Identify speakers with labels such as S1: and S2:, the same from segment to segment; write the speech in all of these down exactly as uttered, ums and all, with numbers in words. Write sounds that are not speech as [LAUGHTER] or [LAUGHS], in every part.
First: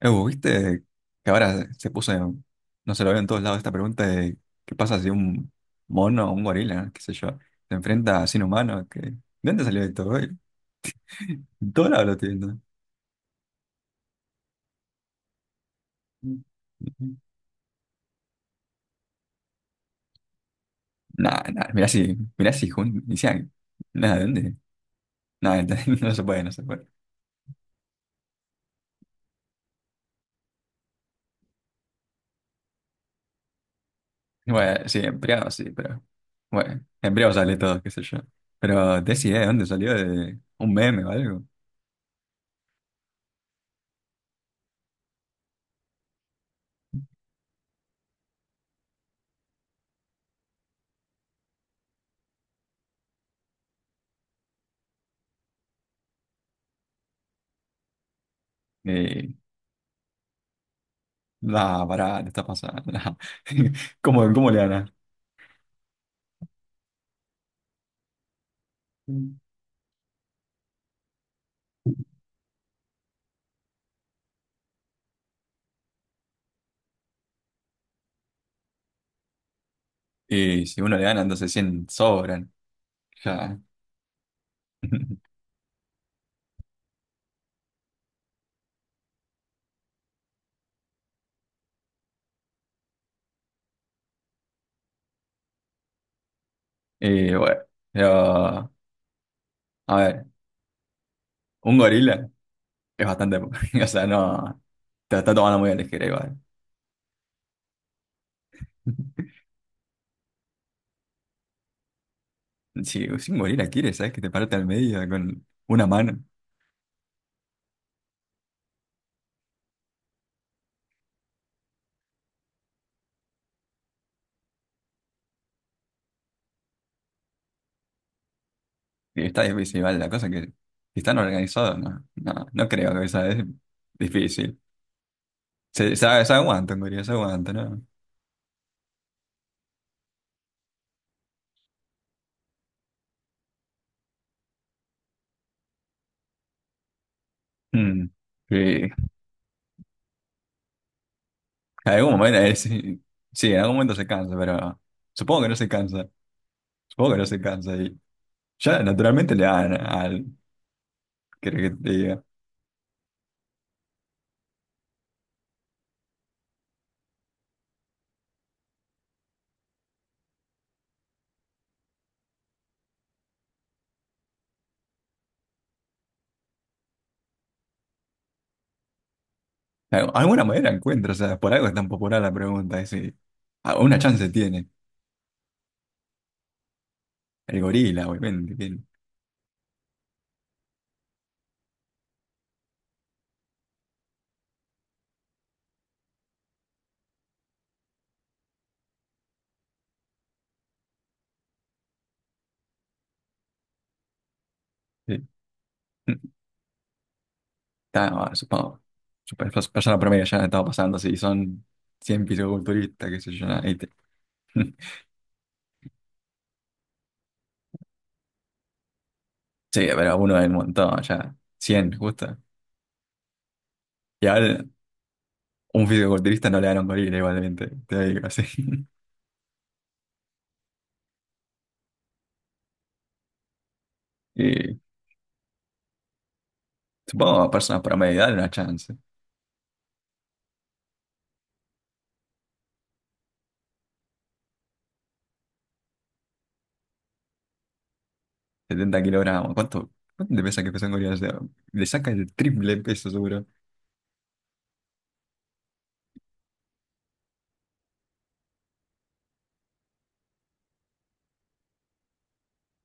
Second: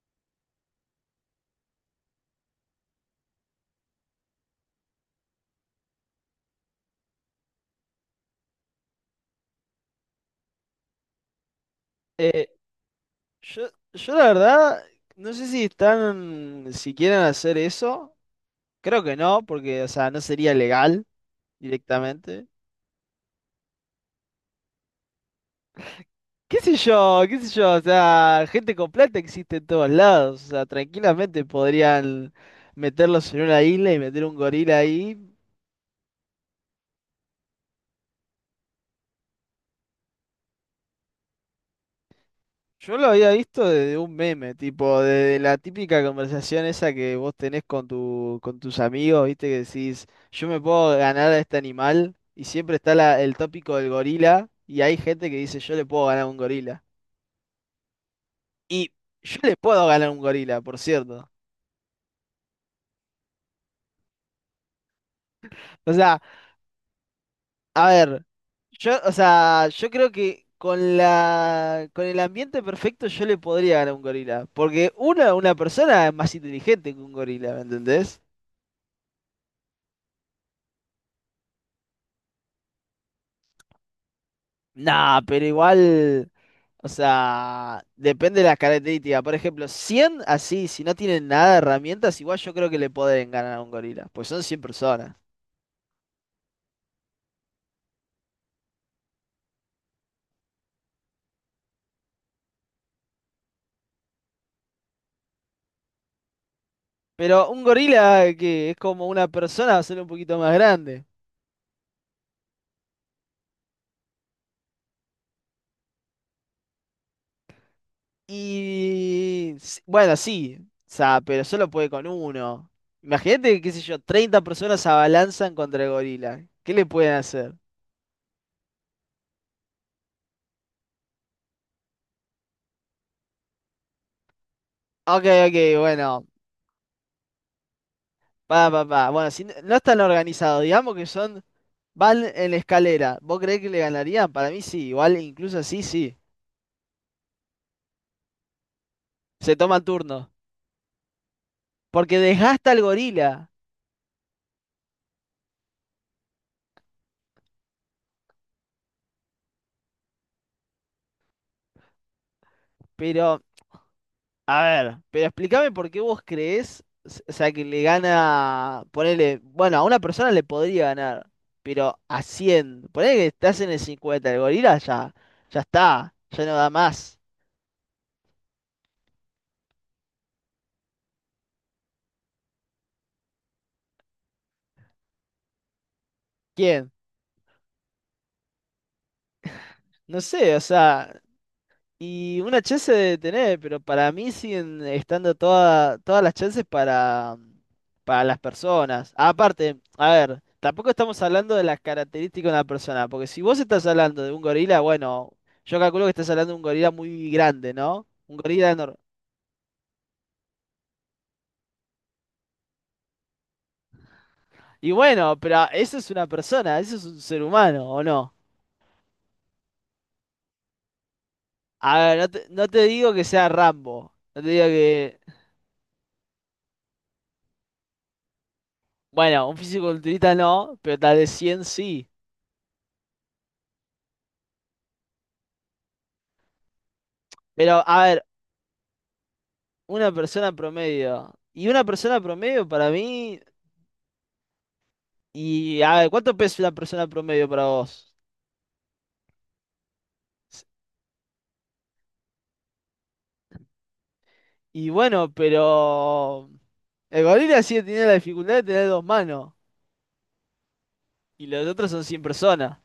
S1: Ew, ¿viste que ahora se puso, en- no se lo veo en todos lados esta pregunta de qué pasa si un mono o un gorila, qué sé yo, se enfrenta a sin humano? Que, ¿de dónde salió esto? ¿Eh? En todos lados lo estoy
S2: Eh,
S1: viendo.
S2: yo, yo la verdad, no sé si están, si quieren hacer eso. Creo que no, porque, o sea, no sería legal
S1: Nada, nada, mirá si,
S2: directamente.
S1: mirá si jun- inician. Nada, ¿de dónde? Nada, [LAUGHS] no se puede, no
S2: ¿Qué
S1: se
S2: sé
S1: puede.
S2: yo? ¿Qué sé yo? O sea, gente con plata existe en todos lados. O sea, tranquilamente podrían meterlos en una isla y meter un gorila
S1: Bueno, sí,
S2: ahí.
S1: embriago sí, pero bueno, embriago sale todo, qué sé yo. Pero te idea de dónde salió, de un meme o algo.
S2: Yo lo había visto desde un meme, tipo, de la típica conversación esa que vos tenés con tu, con tus amigos, viste, que decís, yo me puedo ganar a este animal, y siempre está la- el tópico del gorila, y hay gente que dice, yo le puedo ganar a un gorila. Y
S1: Eh,
S2: yo le puedo ganar a un gorila, por cierto.
S1: nada, pará, te está pasando. [LAUGHS] ¿Cómo, cómo le ganas?
S2: O sea, a ver, yo, o
S1: Mm.
S2: sea, yo creo que con la, con el ambiente perfecto yo le podría ganar a un gorila, porque una, una persona es más inteligente que un gorila, ¿me entendés?
S1: Y si uno le gana, entonces cien sobran. Ya.
S2: Nah,
S1: [LAUGHS]
S2: pero igual. O sea, depende de las características. Por ejemplo, cien así, si no tienen nada de herramientas, igual yo creo que le pueden ganar a un gorila, pues son cien personas.
S1: Y bueno, pero, a ver, un gorila es bastante, po- [LAUGHS] o sea, no, te la está tomando muy a la ligera igual.
S2: Pero un gorila que es como
S1: [LAUGHS]
S2: una persona va a ser un poquito más grande.
S1: Si, si un gorila quiere, ¿sabes? Que te parte al medio con una mano.
S2: Y s- bueno, sí, o sea, pero solo puede con uno. Imagínate, qué sé yo, treinta personas se abalanzan contra el gorila. ¿Qué le pueden hacer?
S1: Y está difícil, igual, la cosa que si están organizados, no, no, no creo que sea es difícil.
S2: Ok, ok,
S1: Se, se,
S2: bueno.
S1: se aguanta un gorila, se aguanta, ¿no?
S2: Pa, pa, pa. Bueno, si n- no están organizados, digamos que son. Van en la escalera. ¿Vos creés que le ganarían? Para mí sí, igual, incluso así sí.
S1: Mm. Y en
S2: Se toma turno.
S1: algún
S2: Porque
S1: momento, eh,
S2: desgasta al
S1: sí
S2: gorila.
S1: sí, en algún momento se cansa, pero supongo que no se cansa. Supongo que no se cansa. Ya naturalmente le dan al. ¿Querés que te diga?
S2: Pero, a ver, pero explícame por qué vos creés, s- o sea, que le gana, ponele, bueno, a una persona le podría ganar, pero a cien, ponele que estás en el cincuenta, el gorila ya, ya está, ya no da más.
S1: Al- Alguna manera encuentra, o sea, por algo es tan popular la pregunta. Es, decir, ah, una chance tiene.
S2: ¿Quién?
S1: El gorila, obviamente. Que-
S2: No sé, o sea, y una chance de tener, pero para mí siguen estando toda- todas las chances para, para las personas. Aparte, a ver, tampoco estamos hablando de las características de una persona, porque si vos estás hablando de un gorila,
S1: sí.
S2: bueno, yo calculo que estás hablando de un gorila muy grande, ¿no?
S1: Está, ah,
S2: Un gorila
S1: supongo.
S2: enorme.
S1: super- Persona promedio ya estaba pasando, si son cien fisiculturistas, qué sé yo. Nada, ¿viste?
S2: Y
S1: [LAUGHS]
S2: bueno, pero eso es una persona, eso es un ser humano, ¿o no?
S1: Sí, pero uno del montón, ya. Cien
S2: A ver, no
S1: justo.
S2: te, no te digo que sea Rambo,
S1: Y
S2: no te
S1: ahora
S2: digo que...
S1: un fisiculturista no le dan a un gorila, igualmente. Te digo así. [LAUGHS]
S2: Bueno, un fisiculturista no, pero tal vez cien sí.
S1: Y supongo a personas
S2: Pero, a
S1: promedio,
S2: ver,
S1: dale una chance.
S2: una persona promedio. Y una persona promedio para mí. Y a ver, ¿cuánto pesa una persona promedio para vos?
S1: Setenta kilogramos. ¿Cuánto, cuánto te pesa
S2: S-
S1: que pesan gorilas? O sea, le saca el triple peso seguro.
S2: Y bueno, pero. El gorila sigue teniendo la dificultad de tener dos manos. Y los otros son cien personas.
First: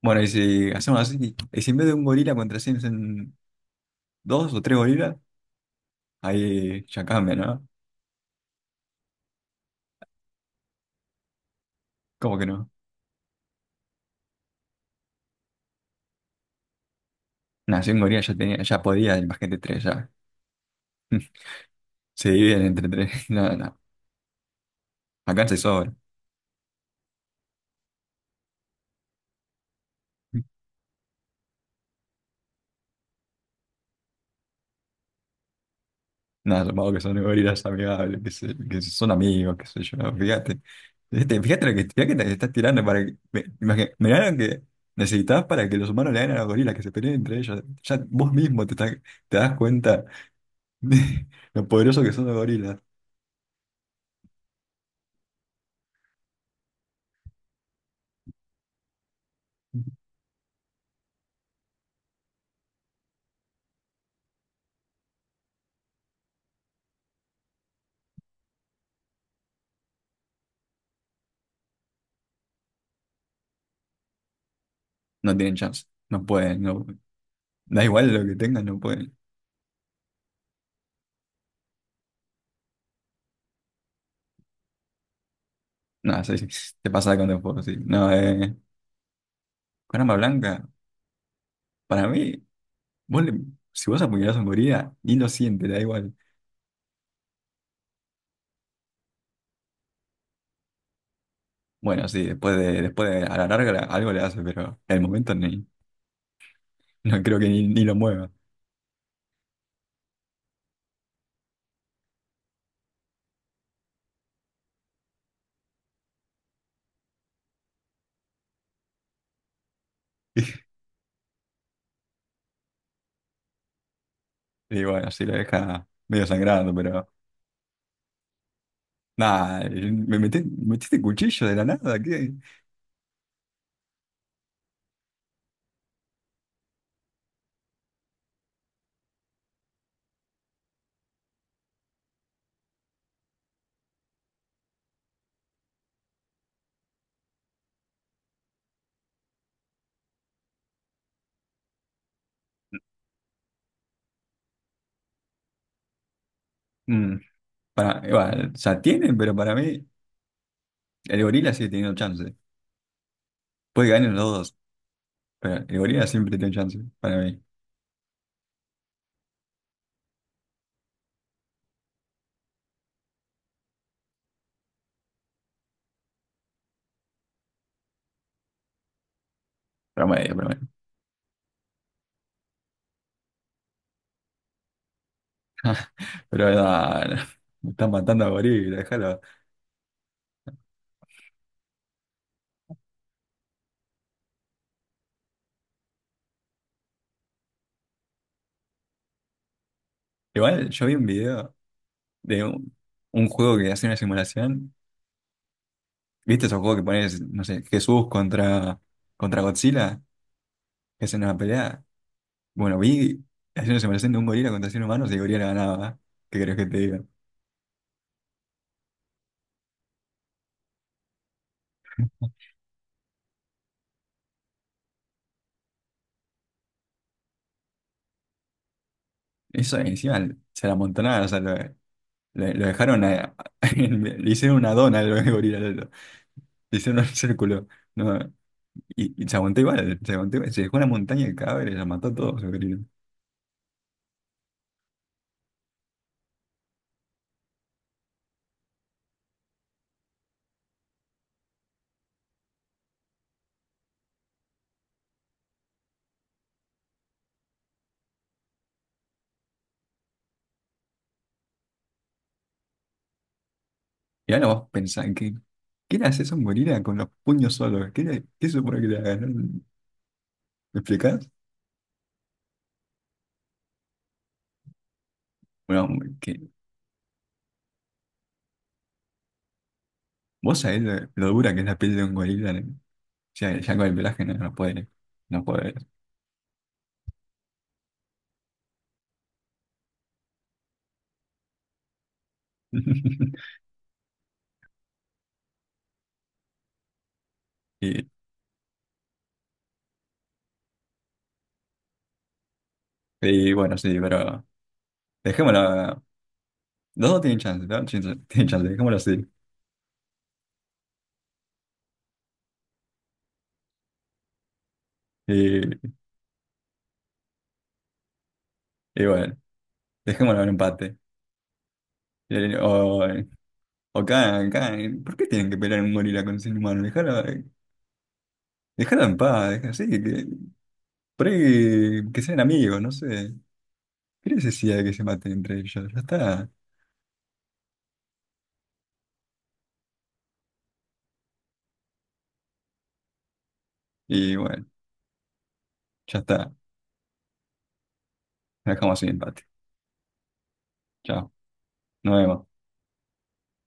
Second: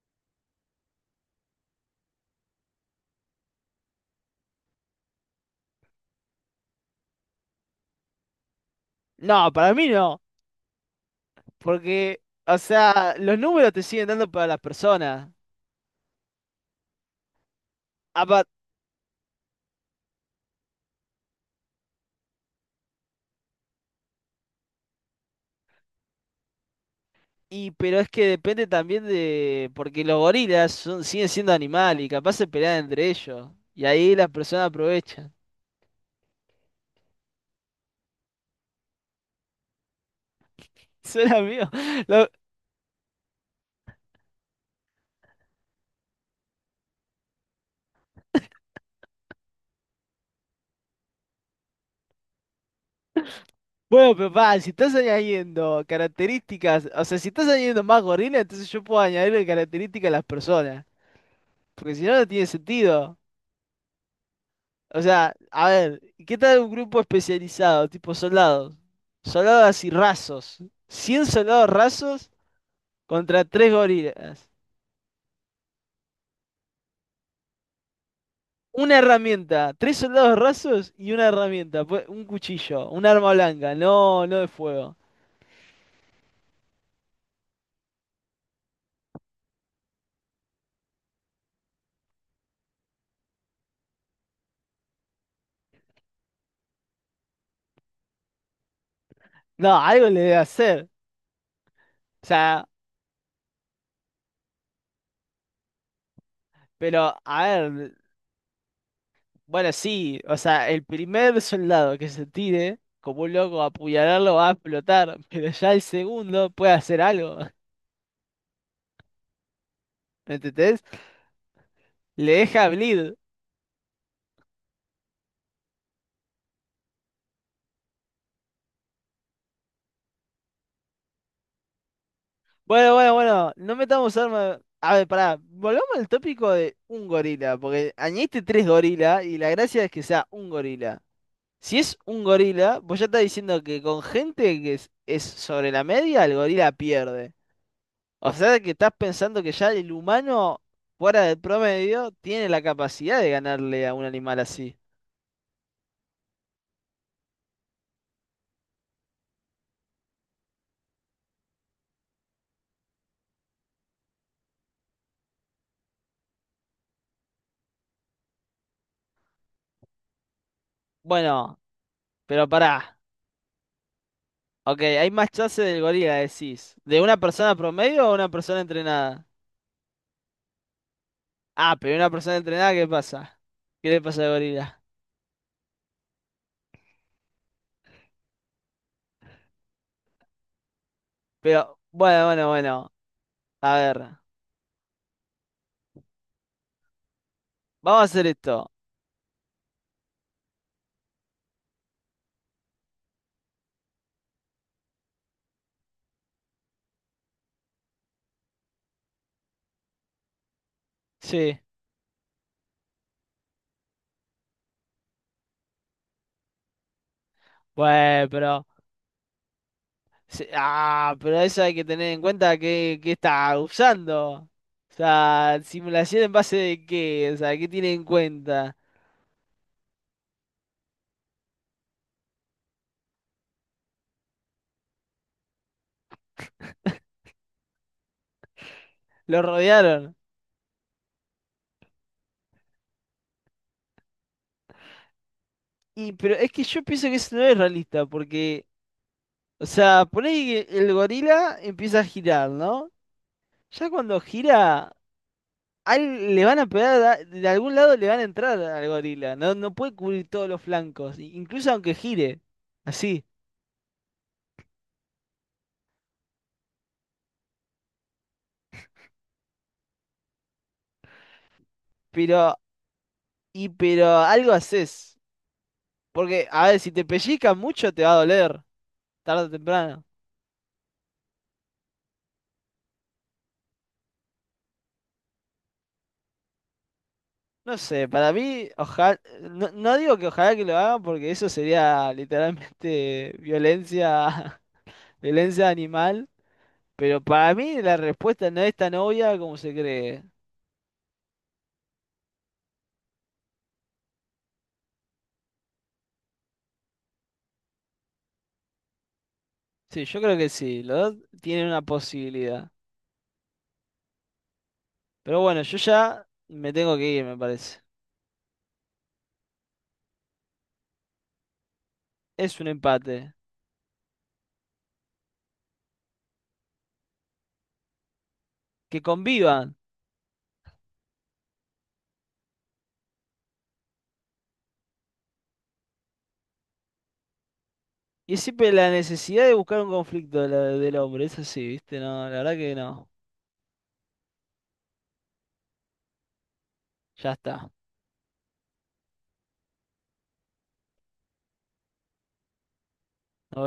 S1: Bueno, y si hacemos así, y si en vez de un gorila contra en dos o tres gorilas, ahí ya cambia, ¿no?
S2: No, para mí no. Porque,
S1: ¿Cómo que
S2: o
S1: no?
S2: sea, los números te siguen dando para las personas.
S1: Nada, si un gorila ya
S2: Apa-
S1: tenía, ya podía, imagínate tres, ya. [LAUGHS] Se dividen entre tres. [LAUGHS] No, no. Acá se sobra.
S2: y, pero es que depende también de. Porque los gorilas son, siguen siendo animales y capaz se pelean entre ellos. Y ahí las personas aprovechan.
S1: Nada, supongo que son gorilas amigables, que, se- que son amigos, qué sé yo, fíjate.
S2: [LAUGHS] Suena
S1: Fíjate, fíjate
S2: mío.
S1: lo que, fíjate que te estás tirando para que. me- imagi- Mirá lo que necesitabas para que los humanos le ganen a los gorilas, que se peleen entre ellos. Ya vos mismo te, estás- te das cuenta de lo poderosos que son los gorilas.
S2: Bueno, pero pa, si estás añadiendo características, o sea, si estás añadiendo más gorila, entonces yo puedo añadirle características a las personas, porque si no, no tiene sentido. O sea, a ver, ¿qué tal un grupo especializado, tipo soldados? Soldados así rasos. Cien soldados rasos contra tres gorilas.
S1: No tienen chance, no pueden, no, da igual lo que tengan, no
S2: Una
S1: pueden.
S2: herramienta, tres soldados rasos y una herramienta, pues, un cuchillo, un arma blanca, no, no de fuego.
S1: No, sí, sí, te pasa con el fuego, sí. No, eh, con arma blanca, para mí, vos le- si vos apuñalás a un gorila, ni lo siente, le da igual.
S2: No, algo le debe hacer.
S1: Bueno, sí,
S2: O
S1: después
S2: sea,
S1: de, después de, a la larga la- algo le hace, pero en el momento ni,
S2: pero
S1: no creo que
S2: a
S1: ni, ni lo
S2: ver.
S1: mueva.
S2: Bueno, sí, o sea, el primer soldado que se tire, como un loco a apuñalarlo, va a explotar, [LAUGHS] pero ya el segundo puede hacer algo. [LAUGHS] ¿Me
S1: [LAUGHS]
S2: entendés? Le deja bleed.
S1: Y bueno, sí lo deja medio sangrando, pero nada, me metí- metiste cuchillo de la nada, ¿qué?
S2: Bueno, bueno, bueno, no metamos armas. A ver, pará, volvamos al tópico de un gorila, porque añadiste tres gorilas y la gracia es que sea un gorila. Si es un gorila, vos ya estás diciendo que con gente que es, es sobre la media, el gorila pierde. O sea que estás pensando que ya el humano, fuera del promedio, tiene la capacidad de ganarle a un animal así.
S1: Mm, para, igual, o sea, tienen, pero para mí el gorila sigue teniendo chance. Puede ganar los dos, pero el gorila siempre tiene chance, para mí.
S2: Bueno, pero pará. Ok, hay más chance del gorila, decís. ¿De una persona promedio o una persona entrenada?
S1: Promedio, promedio.
S2: Ah, pero una persona entrenada, ¿qué pasa? ¿Qué le pasa al gorila?
S1: [LAUGHS] Pero nada, me están matando a gorila, déjalo.
S2: Pero, bueno, bueno, bueno. A ver, vamos a hacer esto.
S1: Igual yo vi un video de un, un juego que hace una simulación. ¿Viste esos juegos que pones, no sé, Jesús contra, contra Godzilla? Que hacen una
S2: Sí.
S1: pelea. Bueno, vi hacer una separación de un gorila contra cien humanos y el gorila ganaba. ¿Eh? ¿Qué crees que te diga?
S2: Bueno, pero sí. Ah, pero eso hay que tener en cuenta que, que está usando. O sea, simulación en base de qué, o sea, ¿qué tiene en cuenta?
S1: Eso encima se la amontonaron, o sea, lo, lo- lo dejaron, a- [LAUGHS] le hicieron una dona al gorila, lo- lo- le hicieron un círculo. No, y, y se
S2: ¿Lo
S1: aguantó igual, se
S2: rodearon?
S1: aguantó igual. Se dejó una montaña de cadáveres, la mató a todos el gorila.
S2: Y, pero es que yo pienso que eso no es realista, porque, o sea, poné que el gorila empieza a girar, ¿no? Ya cuando gira, al- le van a pegar, a- de algún lado le van a entrar al gorila, no, no puede cubrir todos los flancos, i- incluso aunque gire, así,
S1: Y ahora vos pensás, ¿qué, qué le haces a un gorila con los puños solos? ¿Qué, le- qué supone que le hagas? ¿No? ¿Me explicás?
S2: pero, y, pero algo haces.
S1: Bueno,
S2: Porque, a ver, si te pellizcan mucho te va a doler, tarde o temprano.
S1: vos sabés lo, lo dura que es la piel de un gorila, ¿no? O sea, ya con el pelaje no, no puede, no puede.
S2: No sé, para mí, ojalá, no, no digo que ojalá que lo hagan porque eso sería literalmente
S1: [LAUGHS]
S2: violencia, [LAUGHS] violencia animal, pero para mí la
S1: Y,
S2: respuesta no es tan obvia como se cree.
S1: y bueno, sí, pero dejémoslo. Los dos tienen chance, ¿no? Tienen [LAUGHS] tienen chance, dejémoslo así.
S2: Sí, yo creo que sí, los dos tienen una posibilidad. Pero bueno,
S1: Y,
S2: yo ya me tengo que ir, me parece.
S1: y bueno, dejémoslo en empate. Y-
S2: Es un
S1: O,
S2: empate.
S1: o cada, cada- ¿Por qué tienen que pelear un gorila con un ser humano? Dejarlo,
S2: Que
S1: dejarlo en paz, deja-
S2: convivan.
S1: sí, que, por ahí que sean amigos, no sé. ¿Qué necesidad de que se maten entre ellos? Ya está.
S2: Y es siempre la necesidad de buscar un conflicto de la- del hombre, es así, ¿viste? No, la verdad que no.
S1: Y bueno, ya está.
S2: Ya está.
S1: Dejamos así el empate. Chao. Nos vemos.
S2: Nos